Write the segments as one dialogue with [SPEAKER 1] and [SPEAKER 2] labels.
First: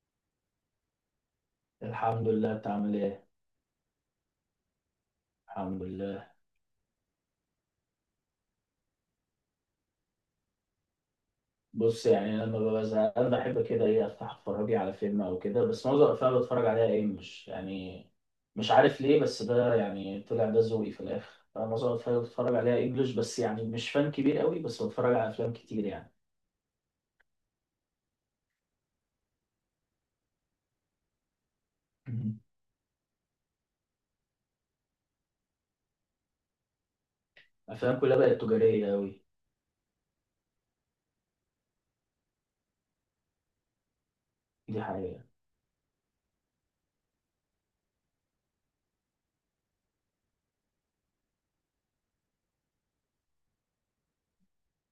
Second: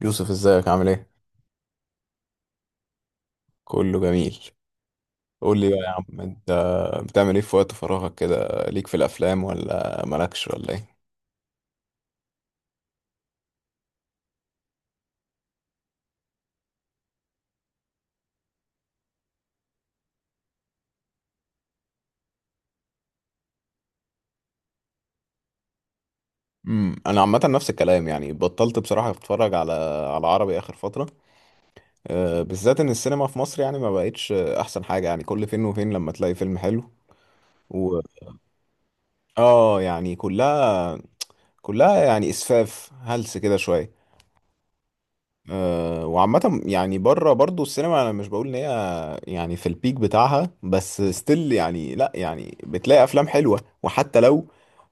[SPEAKER 1] يوسف، ازيك عامل ايه؟
[SPEAKER 2] الحمد لله، انت عامل ايه؟
[SPEAKER 1] كله جميل. قول لي بقى
[SPEAKER 2] الحمد
[SPEAKER 1] يا عم
[SPEAKER 2] لله.
[SPEAKER 1] انت، بتعمل ايه في وقت فراغك كده؟ ليك في الافلام ولا مالكش ولا ايه؟
[SPEAKER 2] بص، يعني انا لما ببقى زهقان بحب كده ايه افتح اتفرج لي على فيلم او كده، بس معظم الافلام اللي بتفرج عليها انجلش، يعني مش عارف ليه. بس ده يعني طلع ده ذوقي في الاخر، انا معظم الافلام اللي بتفرج عليها انجلش، بس يعني مش فان كبير قوي، بس بتفرج على افلام كتير يعني.
[SPEAKER 1] انا عامه نفس الكلام، يعني بطلت بصراحه اتفرج على عربي اخر فتره.
[SPEAKER 2] مهم.
[SPEAKER 1] بالذات ان السينما في مصر يعني ما بقتش احسن حاجه، يعني كل فين وفين لما تلاقي فيلم حلو.
[SPEAKER 2] افلام
[SPEAKER 1] و
[SPEAKER 2] كلها بقت تجاريه قوي.
[SPEAKER 1] اه، يعني كلها يعني اسفاف هلس كده شويه.
[SPEAKER 2] دي حقيقه.
[SPEAKER 1] وعامه يعني بره برضو السينما، انا مش بقول ان هي يعني في البيك بتاعها، بس ستيل يعني، لا يعني بتلاقي افلام حلوة، وحتى لو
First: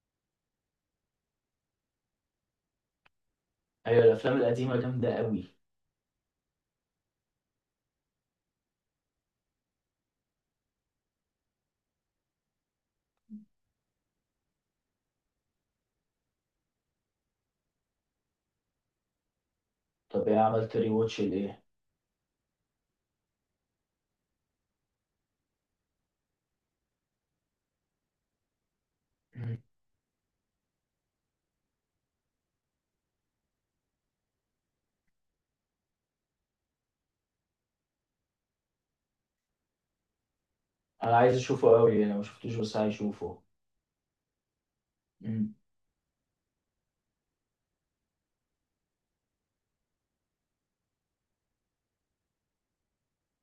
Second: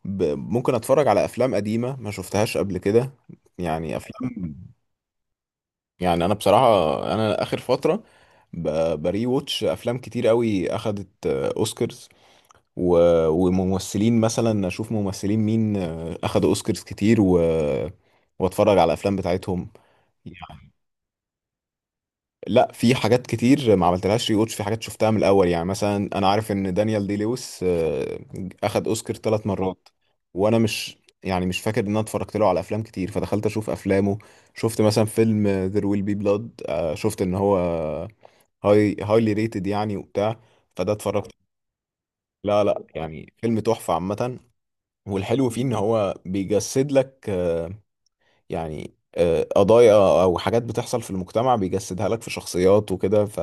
[SPEAKER 1] ممكن اتفرج على افلام قديمة ما شفتهاش قبل كده. يعني
[SPEAKER 2] ايوه الافلام
[SPEAKER 1] افلام،
[SPEAKER 2] القديمه جامده قوي.
[SPEAKER 1] يعني انا بصراحة، انا اخر فترة ب... بري ووتش افلام كتير قوي، اخدت اوسكارز، و... وممثلين مثلا اشوف ممثلين مين اخدوا اوسكارز كتير واتفرج على الافلام بتاعتهم.
[SPEAKER 2] طب ايه
[SPEAKER 1] يعني
[SPEAKER 2] عملت ري واتش لايه؟
[SPEAKER 1] لا، في حاجات كتير ما عملتلهاش ري واتش، في حاجات شفتها من الاول. يعني مثلا انا عارف ان دانيال دي لويس اخد اوسكار ثلاث
[SPEAKER 2] مهم.
[SPEAKER 1] مرات وانا مش، يعني مش فاكر ان انا اتفرجت له على افلام كتير، فدخلت اشوف افلامه. شفت مثلا فيلم ذير ويل بي بلاد، شفت ان هو هايلي ريتد يعني وبتاع، فده
[SPEAKER 2] انا
[SPEAKER 1] اتفرجت.
[SPEAKER 2] عايز اشوفه قوي، انا ما شفتوش
[SPEAKER 1] لا
[SPEAKER 2] بس
[SPEAKER 1] لا،
[SPEAKER 2] عايز
[SPEAKER 1] يعني
[SPEAKER 2] اشوفه.
[SPEAKER 1] فيلم تحفة عامة. والحلو
[SPEAKER 2] مهم.
[SPEAKER 1] فيه ان هو بيجسد لك، يعني قضايا او حاجات بتحصل في المجتمع، بيجسدها لك في شخصيات وكده. ف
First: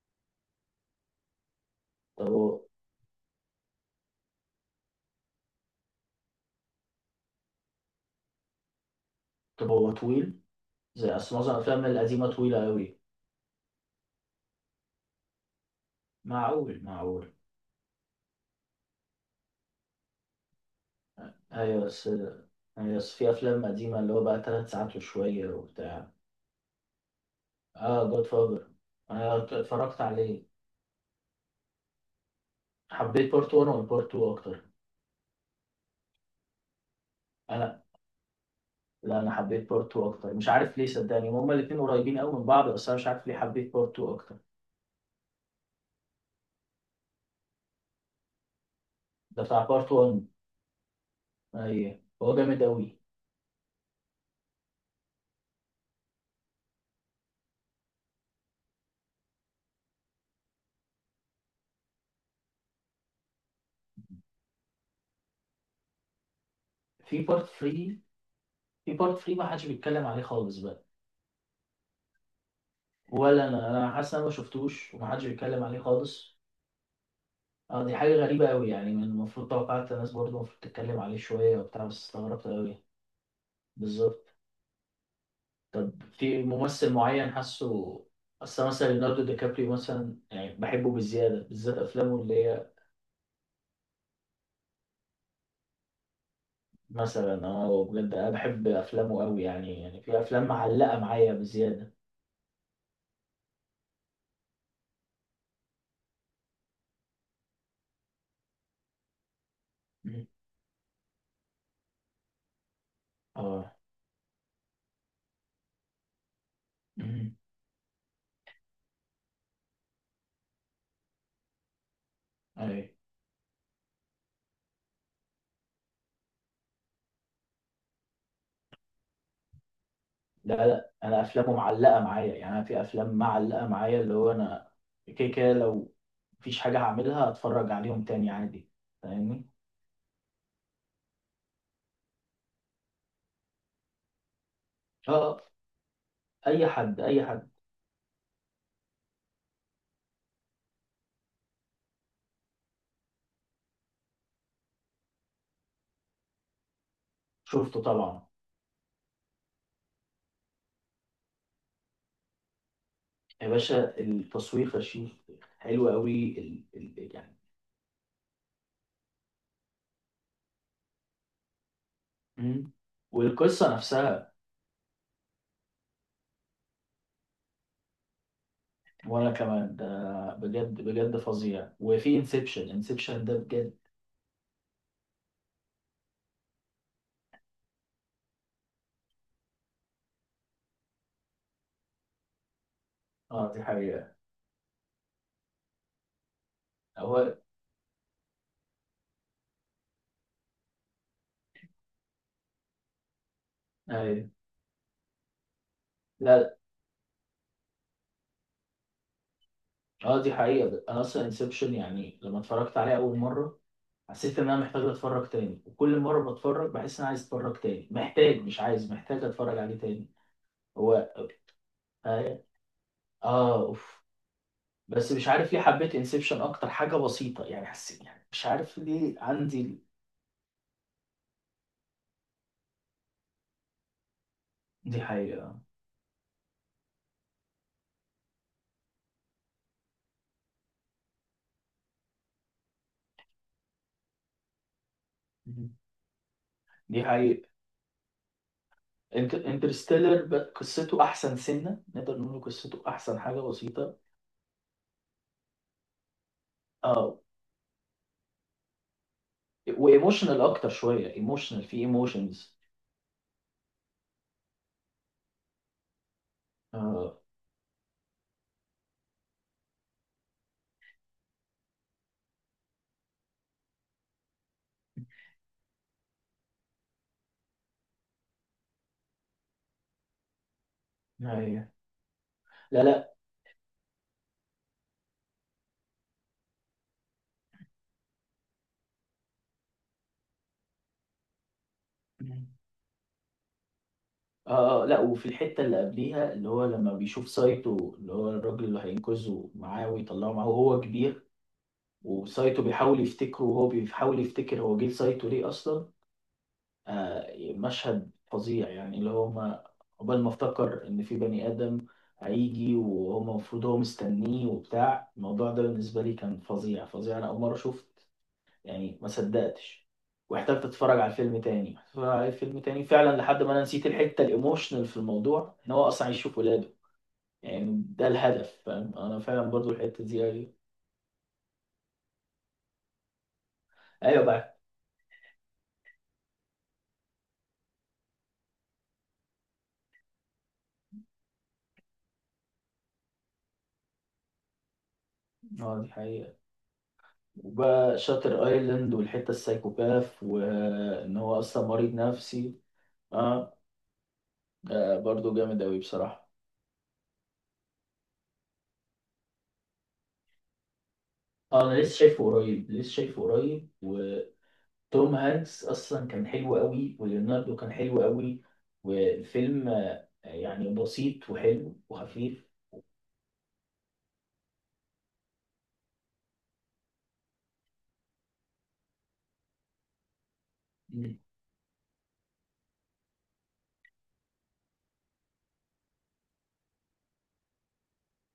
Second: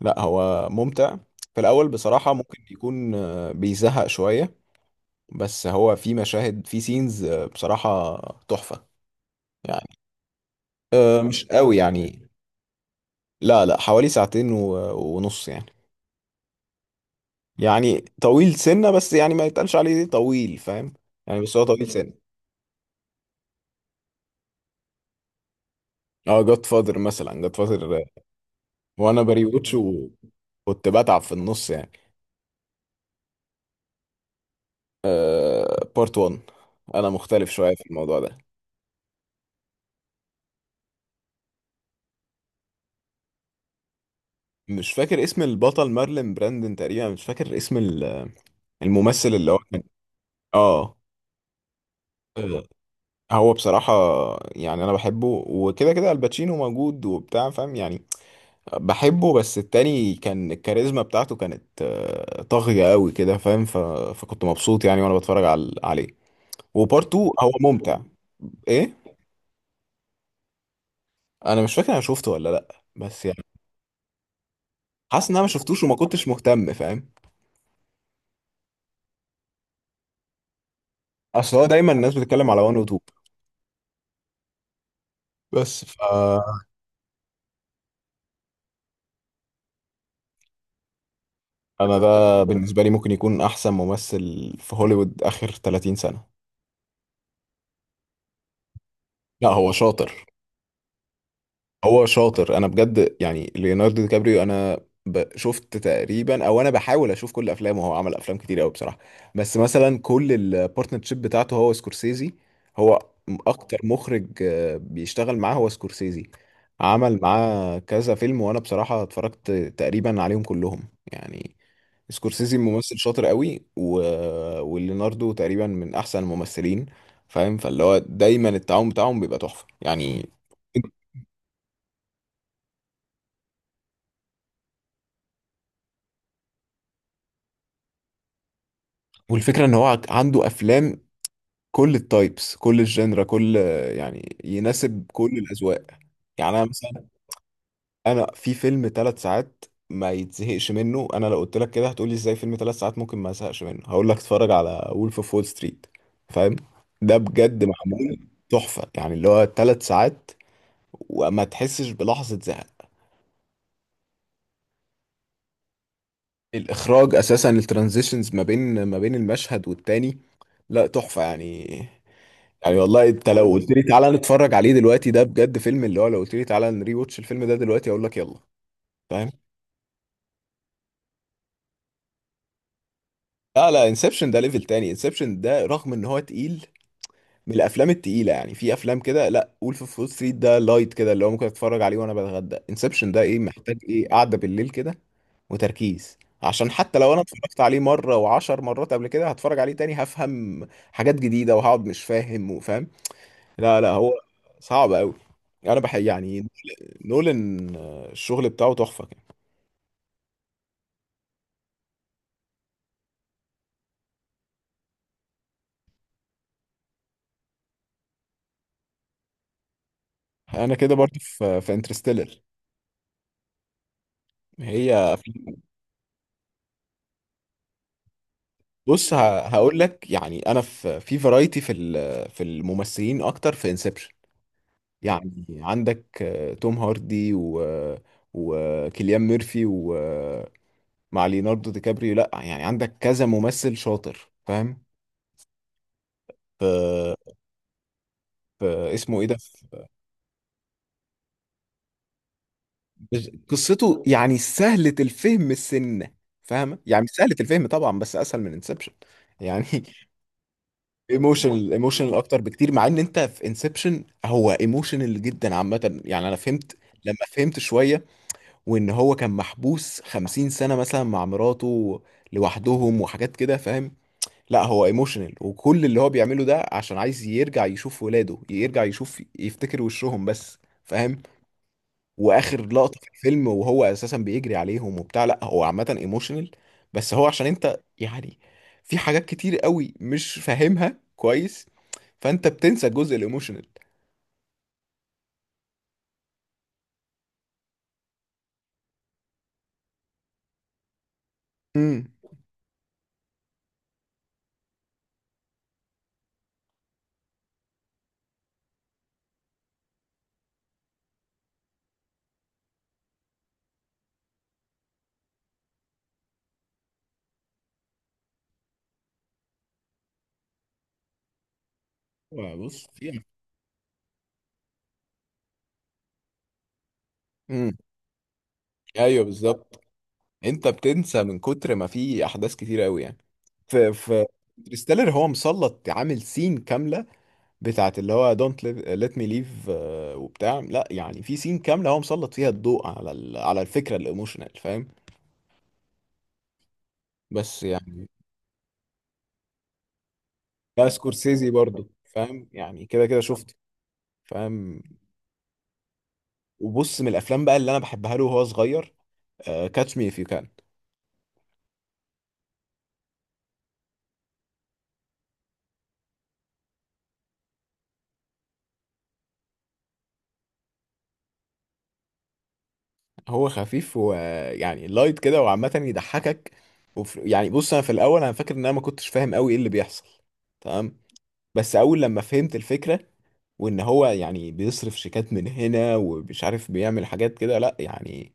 [SPEAKER 1] لا هو ممتع، في الاول
[SPEAKER 2] طب
[SPEAKER 1] بصراحة
[SPEAKER 2] هو
[SPEAKER 1] ممكن يكون بيزهق شوية، بس هو في مشاهد، في سينز بصراحة تحفة.
[SPEAKER 2] طب هو
[SPEAKER 1] يعني
[SPEAKER 2] طويل؟ زي أصل
[SPEAKER 1] مش
[SPEAKER 2] معظم
[SPEAKER 1] قوي
[SPEAKER 2] الأفلام القديمة
[SPEAKER 1] يعني،
[SPEAKER 2] طويلة أوي.
[SPEAKER 1] لا لا، حوالي ساعتين و- ونص يعني.
[SPEAKER 2] معقول معقول.
[SPEAKER 1] يعني طويل سنة، بس يعني ما يتقالش عليه طويل، فاهم؟ يعني بس هو
[SPEAKER 2] أيوة
[SPEAKER 1] طويل
[SPEAKER 2] بس.
[SPEAKER 1] سنة.
[SPEAKER 2] أيوة بس في أفلام قديمة اللي هو بقى تلات ساعات وشوية وبتاع.
[SPEAKER 1] اه، جاد فاذر مثلا، جاد فاذر،
[SPEAKER 2] آه جود فاذر.
[SPEAKER 1] وانا
[SPEAKER 2] أنا
[SPEAKER 1] بريوتش
[SPEAKER 2] اتفرجت عليه.
[SPEAKER 1] وكنت بتعب في النص يعني.
[SPEAKER 2] حبيت بارت 1 ولا بارت 2 أكتر؟
[SPEAKER 1] آه، بارت 1. انا مختلف شويه في
[SPEAKER 2] أنا
[SPEAKER 1] الموضوع ده.
[SPEAKER 2] لا أنا حبيت بارت 2 أكتر، مش عارف ليه، صدقني هما الاتنين قريبين أوي من بعض، بس أنا مش عارف ليه حبيت بارت 2 أكتر.
[SPEAKER 1] مش فاكر اسم البطل، مارلين براندن تقريبا، مش فاكر اسم الممثل
[SPEAKER 2] ده
[SPEAKER 1] اللي هو
[SPEAKER 2] بتاع
[SPEAKER 1] كان.
[SPEAKER 2] بارت 1.
[SPEAKER 1] اه.
[SPEAKER 2] أيوة هو جامد
[SPEAKER 1] آه،
[SPEAKER 2] أوي.
[SPEAKER 1] هو بصراحه، يعني انا بحبه، وكده كده الباتشينو موجود وبتاع، فاهم يعني. بحبه، بس التاني كان الكاريزما بتاعته كانت طاغيه قوي كده، فاهم؟ فكنت مبسوط يعني وانا بتفرج عليه. وبارت 2
[SPEAKER 2] في بارت
[SPEAKER 1] هو ممتع.
[SPEAKER 2] 3
[SPEAKER 1] ايه؟
[SPEAKER 2] في بارت 3 ما حدش بيتكلم عليه خالص بقى.
[SPEAKER 1] انا مش فاكر انا شفته ولا لا، بس يعني
[SPEAKER 2] ولا أنا. أنا حاسس إن أنا ما شفتوش وما حدش
[SPEAKER 1] حاسس ان انا ما
[SPEAKER 2] بيتكلم عليه
[SPEAKER 1] شفتوش وما كنتش
[SPEAKER 2] خالص.
[SPEAKER 1] مهتم، فاهم؟
[SPEAKER 2] اه دي حاجة غريبة أوي، يعني من المفروض توقعت الناس برضه المفروض تتكلم عليه
[SPEAKER 1] اصل
[SPEAKER 2] شوية
[SPEAKER 1] هو
[SPEAKER 2] وبتاع،
[SPEAKER 1] دايما
[SPEAKER 2] بس
[SPEAKER 1] الناس
[SPEAKER 2] استغربت
[SPEAKER 1] بتتكلم على وان
[SPEAKER 2] أوي.
[SPEAKER 1] وتو.
[SPEAKER 2] بالظبط.
[SPEAKER 1] بس
[SPEAKER 2] طب
[SPEAKER 1] فانا،
[SPEAKER 2] في ممثل معين حاسه. أصل مثلا ليوناردو دي كابريو مثلا يعني بحبه بالزيادة، بالذات أفلامه
[SPEAKER 1] ده
[SPEAKER 2] اللي هي.
[SPEAKER 1] بالنسبه لي ممكن يكون احسن ممثل في هوليوود اخر 30 سنه.
[SPEAKER 2] مثلا اه بجد أنا بحب أفلامه أوي،
[SPEAKER 1] لا هو
[SPEAKER 2] يعني في
[SPEAKER 1] شاطر،
[SPEAKER 2] أفلام معلقة معايا بزيادة.
[SPEAKER 1] هو شاطر، انا بجد يعني ليوناردو دي كابريو، انا شفت تقريبا، او انا بحاول اشوف كل افلامه. هو عمل افلام كتير قوي بصراحه. بس مثلا
[SPEAKER 2] مم.
[SPEAKER 1] كل البارتنرشيب بتاعته هو سكورسيزي، هو
[SPEAKER 2] اه.
[SPEAKER 1] اكتر مخرج بيشتغل معاه هو سكورسيزي، عمل
[SPEAKER 2] مم.
[SPEAKER 1] معاه كذا فيلم، وانا بصراحه اتفرجت تقريبا عليهم كلهم يعني. سكورسيزي
[SPEAKER 2] أي.
[SPEAKER 1] ممثل شاطر قوي، وليوناردو تقريبا من احسن الممثلين، فاهم؟ فاللي هو دايما التعاون بتاعهم بيبقى تحفه يعني.
[SPEAKER 2] لا لا أنا أفلامه معلقة معايا، يعني أنا في أفلام معلقة معايا اللي هو أنا. كده كده لو مفيش حاجة هعملها هتفرج عليهم تاني عادي. فاهمني.
[SPEAKER 1] والفكرة ان هو عنده افلام، كل التايبس، كل الجنرا، كل، يعني يناسب كل
[SPEAKER 2] اه.
[SPEAKER 1] الاذواق. يعني انا
[SPEAKER 2] اي حد
[SPEAKER 1] مثلا،
[SPEAKER 2] اي حد.
[SPEAKER 1] انا في فيلم 3 ساعات ما يتزهقش منه. انا لو قلت لك كده هتقولي ازاي فيلم 3 ساعات ممكن ما ازهقش منه؟ هقول لك اتفرج على وولف اوف وول ستريت، فاهم؟ ده بجد
[SPEAKER 2] شفته
[SPEAKER 1] معمول
[SPEAKER 2] طبعا.
[SPEAKER 1] تحفة يعني، اللي هو 3 ساعات وما تحسش بلحظة زهق.
[SPEAKER 2] يا باشا التصوير فشيخ. حلو قوي
[SPEAKER 1] الاخراج
[SPEAKER 2] يعني.
[SPEAKER 1] اساسا، الترانزيشنز ما بين المشهد والتاني، لا تحفة يعني.
[SPEAKER 2] مم.
[SPEAKER 1] يعني والله انت لو قلت
[SPEAKER 2] والقصه
[SPEAKER 1] يعني لي تعالى
[SPEAKER 2] نفسها.
[SPEAKER 1] نتفرج عليه دلوقتي، ده بجد فيلم، اللي هو لو قلت لي تعالى نري واتش الفيلم ده دلوقتي، اقول لك يلا. فاهم؟
[SPEAKER 2] وانا كمان ده، بجد بجد فظيع. وفي انسبشن. انسبشن ده
[SPEAKER 1] لا
[SPEAKER 2] بجد.
[SPEAKER 1] لا، انسبشن ده ليفل تاني. انسبشن ده رغم ان هو تقيل، من الافلام التقيله يعني. في افلام كده، لا، وولف اوف وول ستريت ده لايت كده، اللي هو ممكن اتفرج عليه وانا بتغدى. انسبشن ده ايه،
[SPEAKER 2] اه دي
[SPEAKER 1] محتاج ايه،
[SPEAKER 2] حقيقه.
[SPEAKER 1] قعده بالليل كده وتركيز، عشان حتى لو انا
[SPEAKER 2] هو.
[SPEAKER 1] اتفرجت عليه مره وعشر مرات قبل كده، هتفرج عليه تاني هفهم حاجات جديده، وهقعد مش فاهم وفاهم. لا لا، هو
[SPEAKER 2] ايوه.
[SPEAKER 1] صعب قوي، انا بحب يعني
[SPEAKER 2] لا.
[SPEAKER 1] نولان. الشغل بتاعه تحفة كان.
[SPEAKER 2] اه دي حقيقه، انا اصلا انسبشن يعني لما اتفرجت عليه اول مره حسيت ان انا محتاج اتفرج تاني، وكل مره بتفرج بحس ان انا عايز اتفرج تاني، محتاج، مش عايز، محتاج اتفرج عليه تاني.
[SPEAKER 1] انا
[SPEAKER 2] هو.
[SPEAKER 1] كده برضه في انترستيلر.
[SPEAKER 2] اه. آه، اوف. بس
[SPEAKER 1] هي
[SPEAKER 2] مش عارف ليه حبيت انسبشن اكتر، حاجه بسيطه يعني، حسيت يعني مش عارف
[SPEAKER 1] بص،
[SPEAKER 2] ليه
[SPEAKER 1] هقول
[SPEAKER 2] عندي.
[SPEAKER 1] لك يعني، انا في فرايتي في في الممثلين اكتر في انسبشن.
[SPEAKER 2] دي
[SPEAKER 1] يعني
[SPEAKER 2] حقيقه.
[SPEAKER 1] عندك توم هاردي، وكيليان ميرفي، ليوناردو دي كابريو، لا يعني عندك كذا ممثل شاطر، فاهم؟
[SPEAKER 2] مهم.
[SPEAKER 1] في
[SPEAKER 2] دي حقيقه.
[SPEAKER 1] في اسمه ايه ده،
[SPEAKER 2] انترستيلر قصته احسن سنه، نقدر نقول قصته احسن حاجه بسيطه.
[SPEAKER 1] قصته يعني سهلة الفهم السنة، فاهمة يعني، مش
[SPEAKER 2] اه.
[SPEAKER 1] سهلة الفهم طبعا، بس اسهل من انسبشن يعني
[SPEAKER 2] وايموشنال اكتر شويه، ايموشنال
[SPEAKER 1] ايموشنال،
[SPEAKER 2] في
[SPEAKER 1] ايموشنال اكتر
[SPEAKER 2] ايموشنز.
[SPEAKER 1] بكتير، مع ان انت في انسبشن هو ايموشنال جدا عامه. يعني انا فهمت لما
[SPEAKER 2] اه.
[SPEAKER 1] فهمت شويه، وان هو كان محبوس 50 سنه مثلا مع مراته لوحدهم وحاجات كده، فاهم؟ لا هو ايموشنال، وكل اللي هو بيعمله ده عشان عايز يرجع يشوف ولاده، يرجع يشوف يفتكر وشهم بس، فاهم؟
[SPEAKER 2] ايوه.
[SPEAKER 1] واخر
[SPEAKER 2] لا
[SPEAKER 1] لقطه في
[SPEAKER 2] لا.
[SPEAKER 1] الفيلم، وهو اساسا بيجري عليهم وبتاع، لا هو عامه ايموشنال. بس هو عشان انت يعني في حاجات كتير قوي مش فاهمها كويس، فانت بتنسى الجزء الايموشنال.
[SPEAKER 2] اه. لا وفي الحته اللي قبليها اللي هو لما بيشوف سايتو اللي هو الراجل اللي هينقذه معاه ويطلعه معاه وهو كبير،
[SPEAKER 1] امم
[SPEAKER 2] وسايتو بيحاول يفتكره وهو بيحاول يفتكر هو جه سايتو ليه اصلا. مشهد فظيع يعني اللي هو ما قبل ما افتكر ان في بني ادم هيجي وهو المفروض هو مستنيه وبتاع، الموضوع ده بالنسبه لي كان فظيع فظيع، انا اول مره شفت يعني ما صدقتش، واحتجت اتفرج على الفيلم تاني اتفرج على الفيلم تاني
[SPEAKER 1] بص،
[SPEAKER 2] فعلا
[SPEAKER 1] في
[SPEAKER 2] لحد ما انا نسيت الحته الايموشنال في الموضوع ان هو اصلا يشوف ولاده،
[SPEAKER 1] امم
[SPEAKER 2] يعني ده الهدف فاهم. انا
[SPEAKER 1] ايوه
[SPEAKER 2] فعلا برضو
[SPEAKER 1] بالظبط.
[SPEAKER 2] الحته دي ايوه.
[SPEAKER 1] انت بتنسى من كتر ما في احداث كتير قوي يعني. في
[SPEAKER 2] ايوه
[SPEAKER 1] في
[SPEAKER 2] بقى.
[SPEAKER 1] انترستيلر هو مسلط عامل سين كامله بتاعت اللي هو دونت ليت مي ليف، وبتاع. لا يعني في سين كامله هو مسلط فيها الضوء على الفكره الايموشنال، فاهم؟
[SPEAKER 2] اه دي حقيقه.
[SPEAKER 1] بس
[SPEAKER 2] وبقى
[SPEAKER 1] يعني،
[SPEAKER 2] شاتر ايلاند والحته السايكوباث
[SPEAKER 1] ده
[SPEAKER 2] وان هو
[SPEAKER 1] سكورسيزي
[SPEAKER 2] اصلا
[SPEAKER 1] برضو،
[SPEAKER 2] مريض
[SPEAKER 1] فاهم؟
[SPEAKER 2] نفسي.
[SPEAKER 1] يعني كده كده شفته،
[SPEAKER 2] اه.
[SPEAKER 1] فاهم؟
[SPEAKER 2] ده برضه جامد أوي بصراحة.
[SPEAKER 1] وبص، من الافلام بقى اللي انا بحبها له وهو صغير، كاتش مي اف يو كان.
[SPEAKER 2] اه انا لسه شايفه قريب لسه شايفه قريب، وتوم هانكس اصلا كان حلو أوي، وليوناردو كان حلو أوي. والفيلم يعني بسيط وحلو وخفيف.
[SPEAKER 1] هو خفيف، ويعني لايت كده، وعامه يضحكك. يعني بص، انا في الاول انا فاكر ان انا ما كنتش فاهم قوي ايه اللي بيحصل. تمام.
[SPEAKER 2] مم.
[SPEAKER 1] بس اول لما فهمت الفكره، وان هو يعني بيصرف شيكات من هنا ومش عارف بيعمل حاجات كده، لا يعني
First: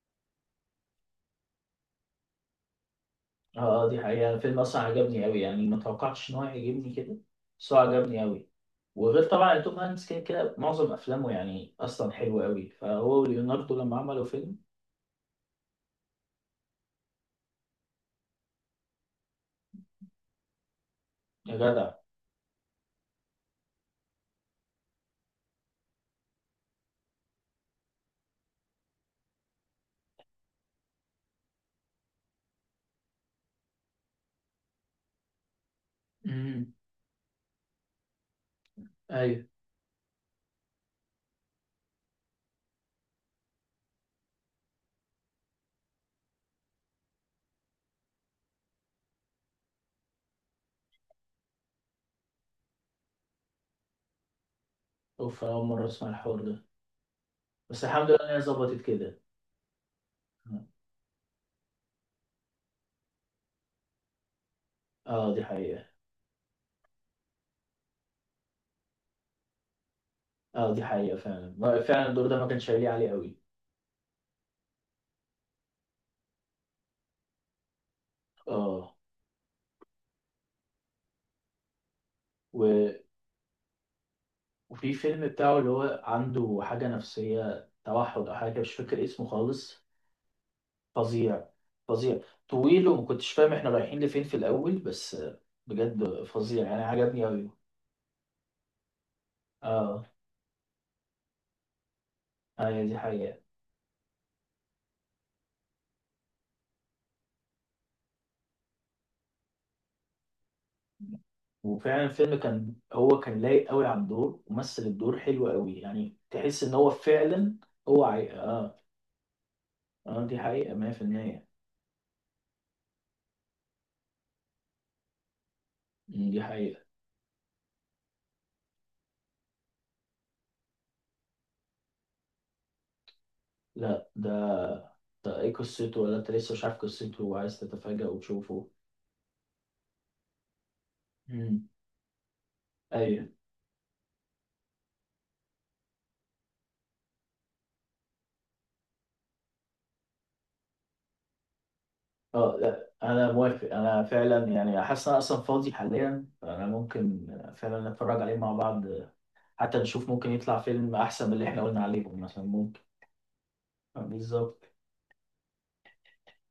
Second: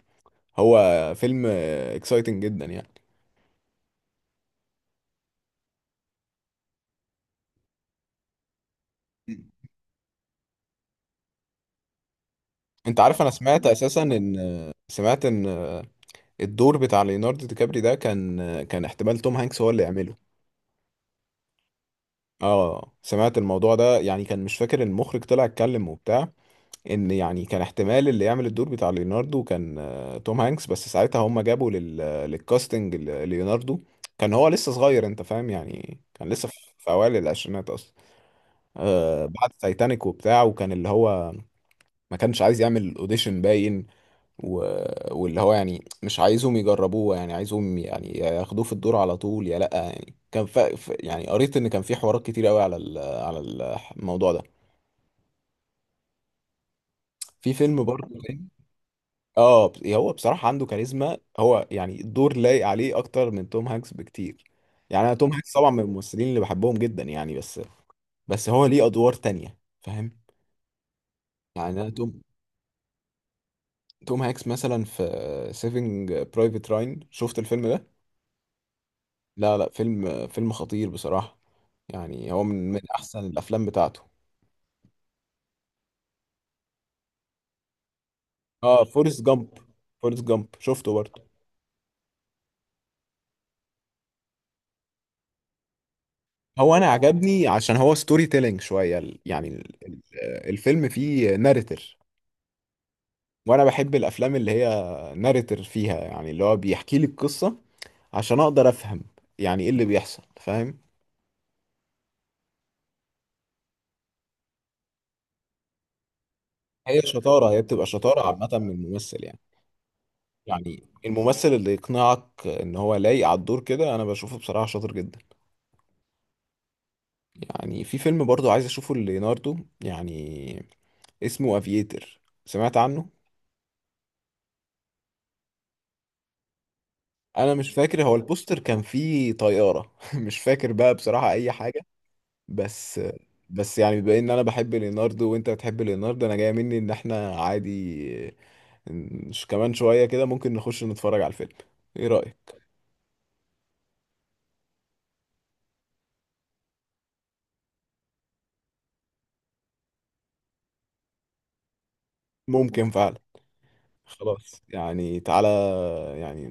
[SPEAKER 1] هو فيلم اكسايتنج جدا يعني.
[SPEAKER 2] اه. دي حقيقة، الفيلم اصلا عجبني أوي، يعني ما توقعتش ان هو يعجبني كده، بس هو عجبني أوي. وغير طبعا إن توم هانكس كده كده معظم افلامه يعني اصلا حلوة أوي،
[SPEAKER 1] انت
[SPEAKER 2] فهو
[SPEAKER 1] عارف انا سمعت
[SPEAKER 2] وليوناردو لما
[SPEAKER 1] اساسا
[SPEAKER 2] عملوا
[SPEAKER 1] ان
[SPEAKER 2] فيلم.
[SPEAKER 1] سمعت ان الدور بتاع ليوناردو دي كابري ده كان، كان احتمال توم هانكس هو اللي يعمله.
[SPEAKER 2] يا جدع.
[SPEAKER 1] اه، سمعت الموضوع ده يعني، كان مش فاكر المخرج طلع اتكلم وبتاع، ان يعني كان احتمال اللي يعمل الدور بتاع ليوناردو كان توم هانكس. بس ساعتها هم جابوا للكاستنج ليوناردو، كان هو لسه صغير، انت فاهم؟ يعني كان لسه في
[SPEAKER 2] امم.
[SPEAKER 1] في اوائل العشرينات اصلا. آه،
[SPEAKER 2] ايوه.
[SPEAKER 1] بعد تايتانيك وبتاع، وكان اللي هو ما كانش عايز يعمل اوديشن باين و... واللي هو يعني مش عايزهم يجربوه، يعني عايزهم يعني ياخدوه في الدور على طول، يا لأ يعني. كان يعني قريت إن كان في حوارات كتير قوي على الموضوع ده.
[SPEAKER 2] اوف، أنا اول مرة اسمع الحوار ده.
[SPEAKER 1] في فيلم
[SPEAKER 2] بس
[SPEAKER 1] برضه
[SPEAKER 2] الحمد لله ان هي
[SPEAKER 1] تاني.
[SPEAKER 2] ظبطت كده.
[SPEAKER 1] اه، هو بصراحة
[SPEAKER 2] اه.
[SPEAKER 1] عنده كاريزما، هو يعني الدور لايق عليه أكتر من توم هانكس بكتير. يعني أنا توم
[SPEAKER 2] دي
[SPEAKER 1] هانكس طبعا من
[SPEAKER 2] حقيقة.
[SPEAKER 1] الممثلين اللي بحبهم جدا يعني، بس. بس هو ليه أدوار تانية، فاهم؟
[SPEAKER 2] اه دي حقيقة، فعلا
[SPEAKER 1] يعني أنا
[SPEAKER 2] فعلا
[SPEAKER 1] توم
[SPEAKER 2] الدور ده ما كانش هيليق عليه قوي.
[SPEAKER 1] توم هانكس مثلا في سيفنج برايفت راين، شفت الفيلم ده؟
[SPEAKER 2] اه.
[SPEAKER 1] لا لا، فيلم خطير بصراحة، يعني هو من
[SPEAKER 2] و...
[SPEAKER 1] أحسن الأفلام بتاعته.
[SPEAKER 2] وفي فيلم بتاعه اللي هو عنده حاجة نفسية توحد او حاجة، مش
[SPEAKER 1] اه،
[SPEAKER 2] فاكر
[SPEAKER 1] فورست
[SPEAKER 2] اسمه
[SPEAKER 1] جامب،
[SPEAKER 2] خالص.
[SPEAKER 1] فورست جامب شفته برضه.
[SPEAKER 2] فظيع. فظيع. طويل وما كنتش فاهم احنا رايحين لفين في الاول، بس بجد فظيع
[SPEAKER 1] هو
[SPEAKER 2] يعني
[SPEAKER 1] أنا
[SPEAKER 2] عجبني
[SPEAKER 1] عجبني
[SPEAKER 2] قوي.
[SPEAKER 1] عشان هو ستوري تيلينج شوية، يعني
[SPEAKER 2] اه.
[SPEAKER 1] الفيلم فيه ناريتور.
[SPEAKER 2] ايوه دي حقيقة.
[SPEAKER 1] وأنا بحب الأفلام اللي هي ناريتور فيها يعني، اللي هو بيحكي لي القصة عشان أقدر أفهم، يعني إيه اللي بيحصل، فاهم؟
[SPEAKER 2] وفعلا الفيلم كان هو كان لايق قوي على الدور، ومثل الدور حلو قوي، يعني تحس ان هو
[SPEAKER 1] هي شطارة،
[SPEAKER 2] فعلا.
[SPEAKER 1] هي بتبقى
[SPEAKER 2] هو
[SPEAKER 1] شطارة عامة من
[SPEAKER 2] اه.
[SPEAKER 1] الممثل يعني.
[SPEAKER 2] اه دي حقيقة
[SPEAKER 1] يعني
[SPEAKER 2] 100%.
[SPEAKER 1] الممثل اللي يقنعك إن هو لايق على الدور كده، أنا بشوفه بصراحة شاطر جدا.
[SPEAKER 2] دي حقيقة.
[SPEAKER 1] يعني في فيلم برضو عايز اشوفه ليوناردو يعني، اسمه افييتر، سمعت عنه؟
[SPEAKER 2] لا ده. ده ايه قصته؟ ولا انت لسه مش عارف قصته
[SPEAKER 1] انا
[SPEAKER 2] وعايز
[SPEAKER 1] مش فاكر،
[SPEAKER 2] تتفاجأ
[SPEAKER 1] هو البوستر
[SPEAKER 2] وتشوفه؟
[SPEAKER 1] كان فيه طيارة مش فاكر بقى بصراحة اي
[SPEAKER 2] امم.
[SPEAKER 1] حاجة. بس
[SPEAKER 2] ايوه.
[SPEAKER 1] بس يعني، بما ان انا بحب ليوناردو وانت بتحب ليوناردو، انا جاي مني ان احنا عادي مش كمان شوية كده ممكن نخش نتفرج على الفيلم. ايه رأيك؟
[SPEAKER 2] اه لا انا موافق، انا فعلا يعني حاسس ان انا اصلا فاضي حاليا انا ممكن فعلا نتفرج عليه مع بعض، حتى نشوف ممكن يطلع فيلم احسن من اللي احنا قلنا عليهم مثلا، ممكن.
[SPEAKER 1] ممكن فعلا. خلاص
[SPEAKER 2] بالظبط.
[SPEAKER 1] يعني، تعالى يعني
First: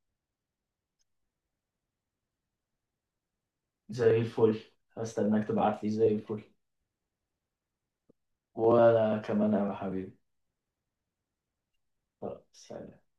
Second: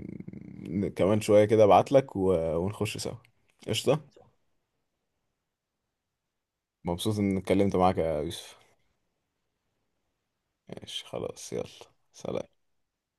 [SPEAKER 1] كمان شوية كده ابعتلك، و- ونخش سوا. قشطة.
[SPEAKER 2] زي الفل. هستناك تبعت لي، زي الفل.
[SPEAKER 1] مبسوط اني اتكلمت معاك يا يوسف.
[SPEAKER 2] وانا كمان يا حبيبي.
[SPEAKER 1] ماشي خلاص، يلا، سلام.
[SPEAKER 2] خلاص.